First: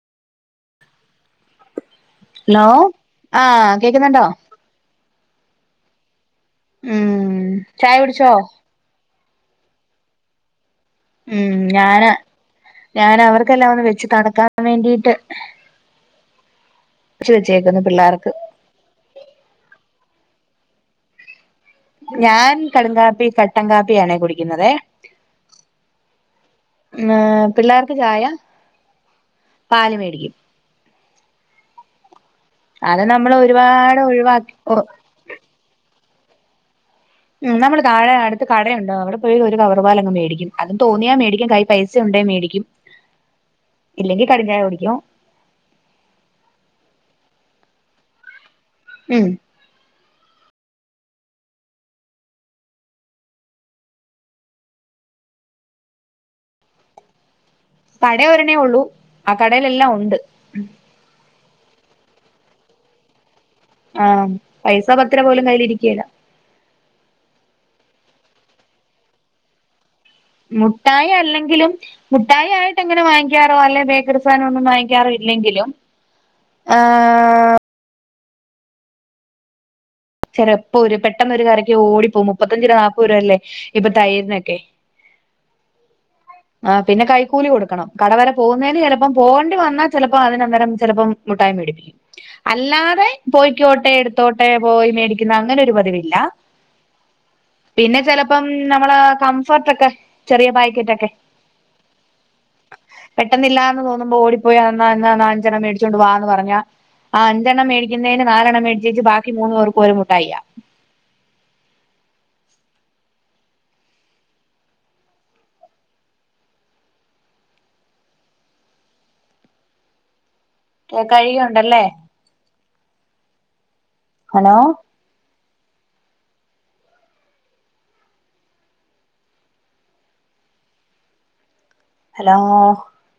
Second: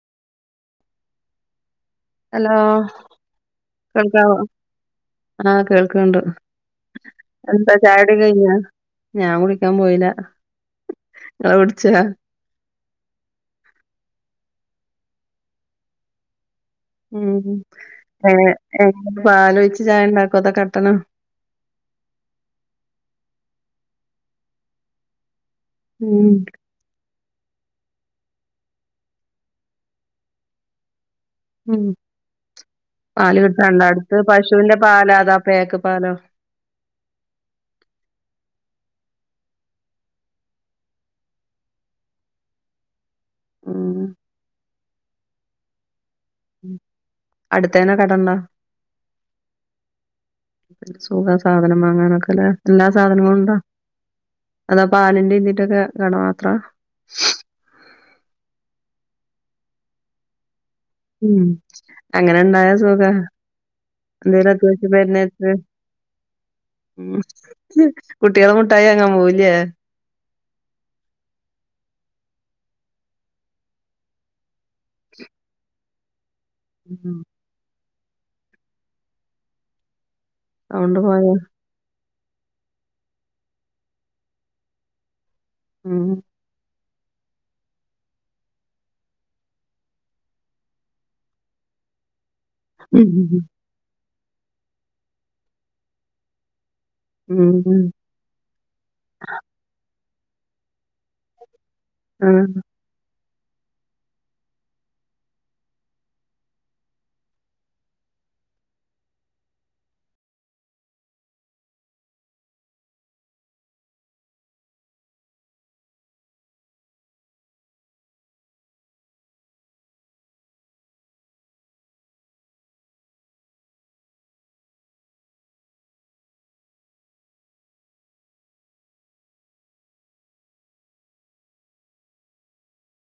hello ആഹ് കേക്കുന്നുണ്ടോ കേൾക്കാവോ ആഹ കേൾക്കണ്ട് ഉം എന്താ ചായ ചായുടി കുടിച്ചോ കയ്ഞ്ഞ ഞാൻ കുടിക്കാൻ പോയില്ല ഇങ്ങള് ഉം കുടിച്ചോ ഞാന ഞാന് അവർക്കെല്ലാം ഒന്ന് വെച്ച് തണക്കാൻ വേണ്ടിട്ട് ഉ വെച്ച് വെച്ചേക്കുന്നു പിള്ളേർക്ക് പാലോയ്ച്ച ചായ ഉണ്ടാക്കോ അതോ കട്ടനോ ഞാൻ കടുംകാപ്പി കട്ടൻ കാപ്പിയാണേ കുടിക്കുന്നത് ഉം പിള്ളേർക്ക് ചായ പാല് മേടിക്കും ഉം അത് നമ്മൾ പാല് കിട്ടാണ്ട ഒരുപാട് അട്ത്ത് ഒഴിവാക്കി പശുന്റെ പാലാ അതോ പേക്ക് പാലോ ഉ നമ്മള് താഴേ അടുത്ത് കടയുണ്ടേ അവിടെ പോയി ഒരു കവറ്പാലാങ് മേടിക്കും അതും തോന്നിയാൽ മേടിക്കുംകയ്യി പൈസ ഉണ്ടേൽ മേടിക്കും ഉം ഇല്ലെങ്കി കടുംചായ കുടിക്കും അടുത്തേന്നെ കടണ്ടോ ഉം എന്ത് സുഖാ സാധനം വാങ്ങാനൊക്കെലേ എല്ലാ സാധനും ഉണ്ടോ അതോ പാലിന്റെ ഇതിൻ്റോക്കെ കട മാത്ര കട ഒരണ്ണേ ഉള്ളൂ ആ കടയിലെല്ലാം ഒണ്ട് ഉം അങ്ങനെ ഇണ്ടായ സുഖ ആഹ് ന്തേലും പൈസ അത്യവിശൃം പത്ത് രൂപ പോലും വേര്ണേരത്ത് കയ്യിലിരിക്കേല ഉം കുട്ടിൃള് മുട്ടായി അങ്ങാൻ പോവുംല്ലേ മുട്ടായി അല്ലെങ്കിലും മുട്ടായിായിട്ട്ങ്ങനെ വാങ്ങിക്കാറോ അല്ലെ ബേക്കറി സാധനം ഒന്നും വാ റില്ലെങ്കിലും ഉം ഉം ചെലപ്പോ ഒരു സൗണ്ട് പോയോ പെട്ടൊന്ന് ഒരു കറിക്ക് ഓടിപ്പോ മുപ്പത്തഞ്ചു രൂപ നാല്പ്പത് രൂപ അല്ലേ ഇപ്പൊ തൈരിനൊക്കെ ഉം ആ പിന്നെ കൈക്കൂലി കൊടുക്കണം കടവരെ പോകുന്നതിന് ചിലപ്പം പോകേണ്ടി വന്നാൽ ചിലപ്പോ അതിനന്തേരം ചിലപ്പം മൂട്ടായി മേടി അല്ലാതെ പോയ്ക്കോട്ടെ എടുത്തോട്ടെ പോയി മേടിക്കുന്ന അങ്ങനെ ഒരു പതിവില്ല പിന്നെ ചെലപ്പം നമ്മളേ കംഫർട്ട് ഒക്കെ ചെറിയ പായ്ക്കറ്റ്ക്കോ ആ ഹ് പെട്ടെന്നില്ലാ എന്ന് തോന്നുമ്പോ ഓടിപ്പോയി അാാ നാലഞ്ചന മേടിച്ചോണ്ട് വാന്ന് പറഞ്ഞ ആ അഞ്ചെണ്ണം മേടിക്കുന്നതിന് നാലെണ്ണം മേടിച്ചേച്ച് ബാക്കി മൂന്നുേർക്ക് ഒരുമട്ടായിയ്യ കേക്കായികയുണ്ടല്ലേ ഹലോ ഹലോ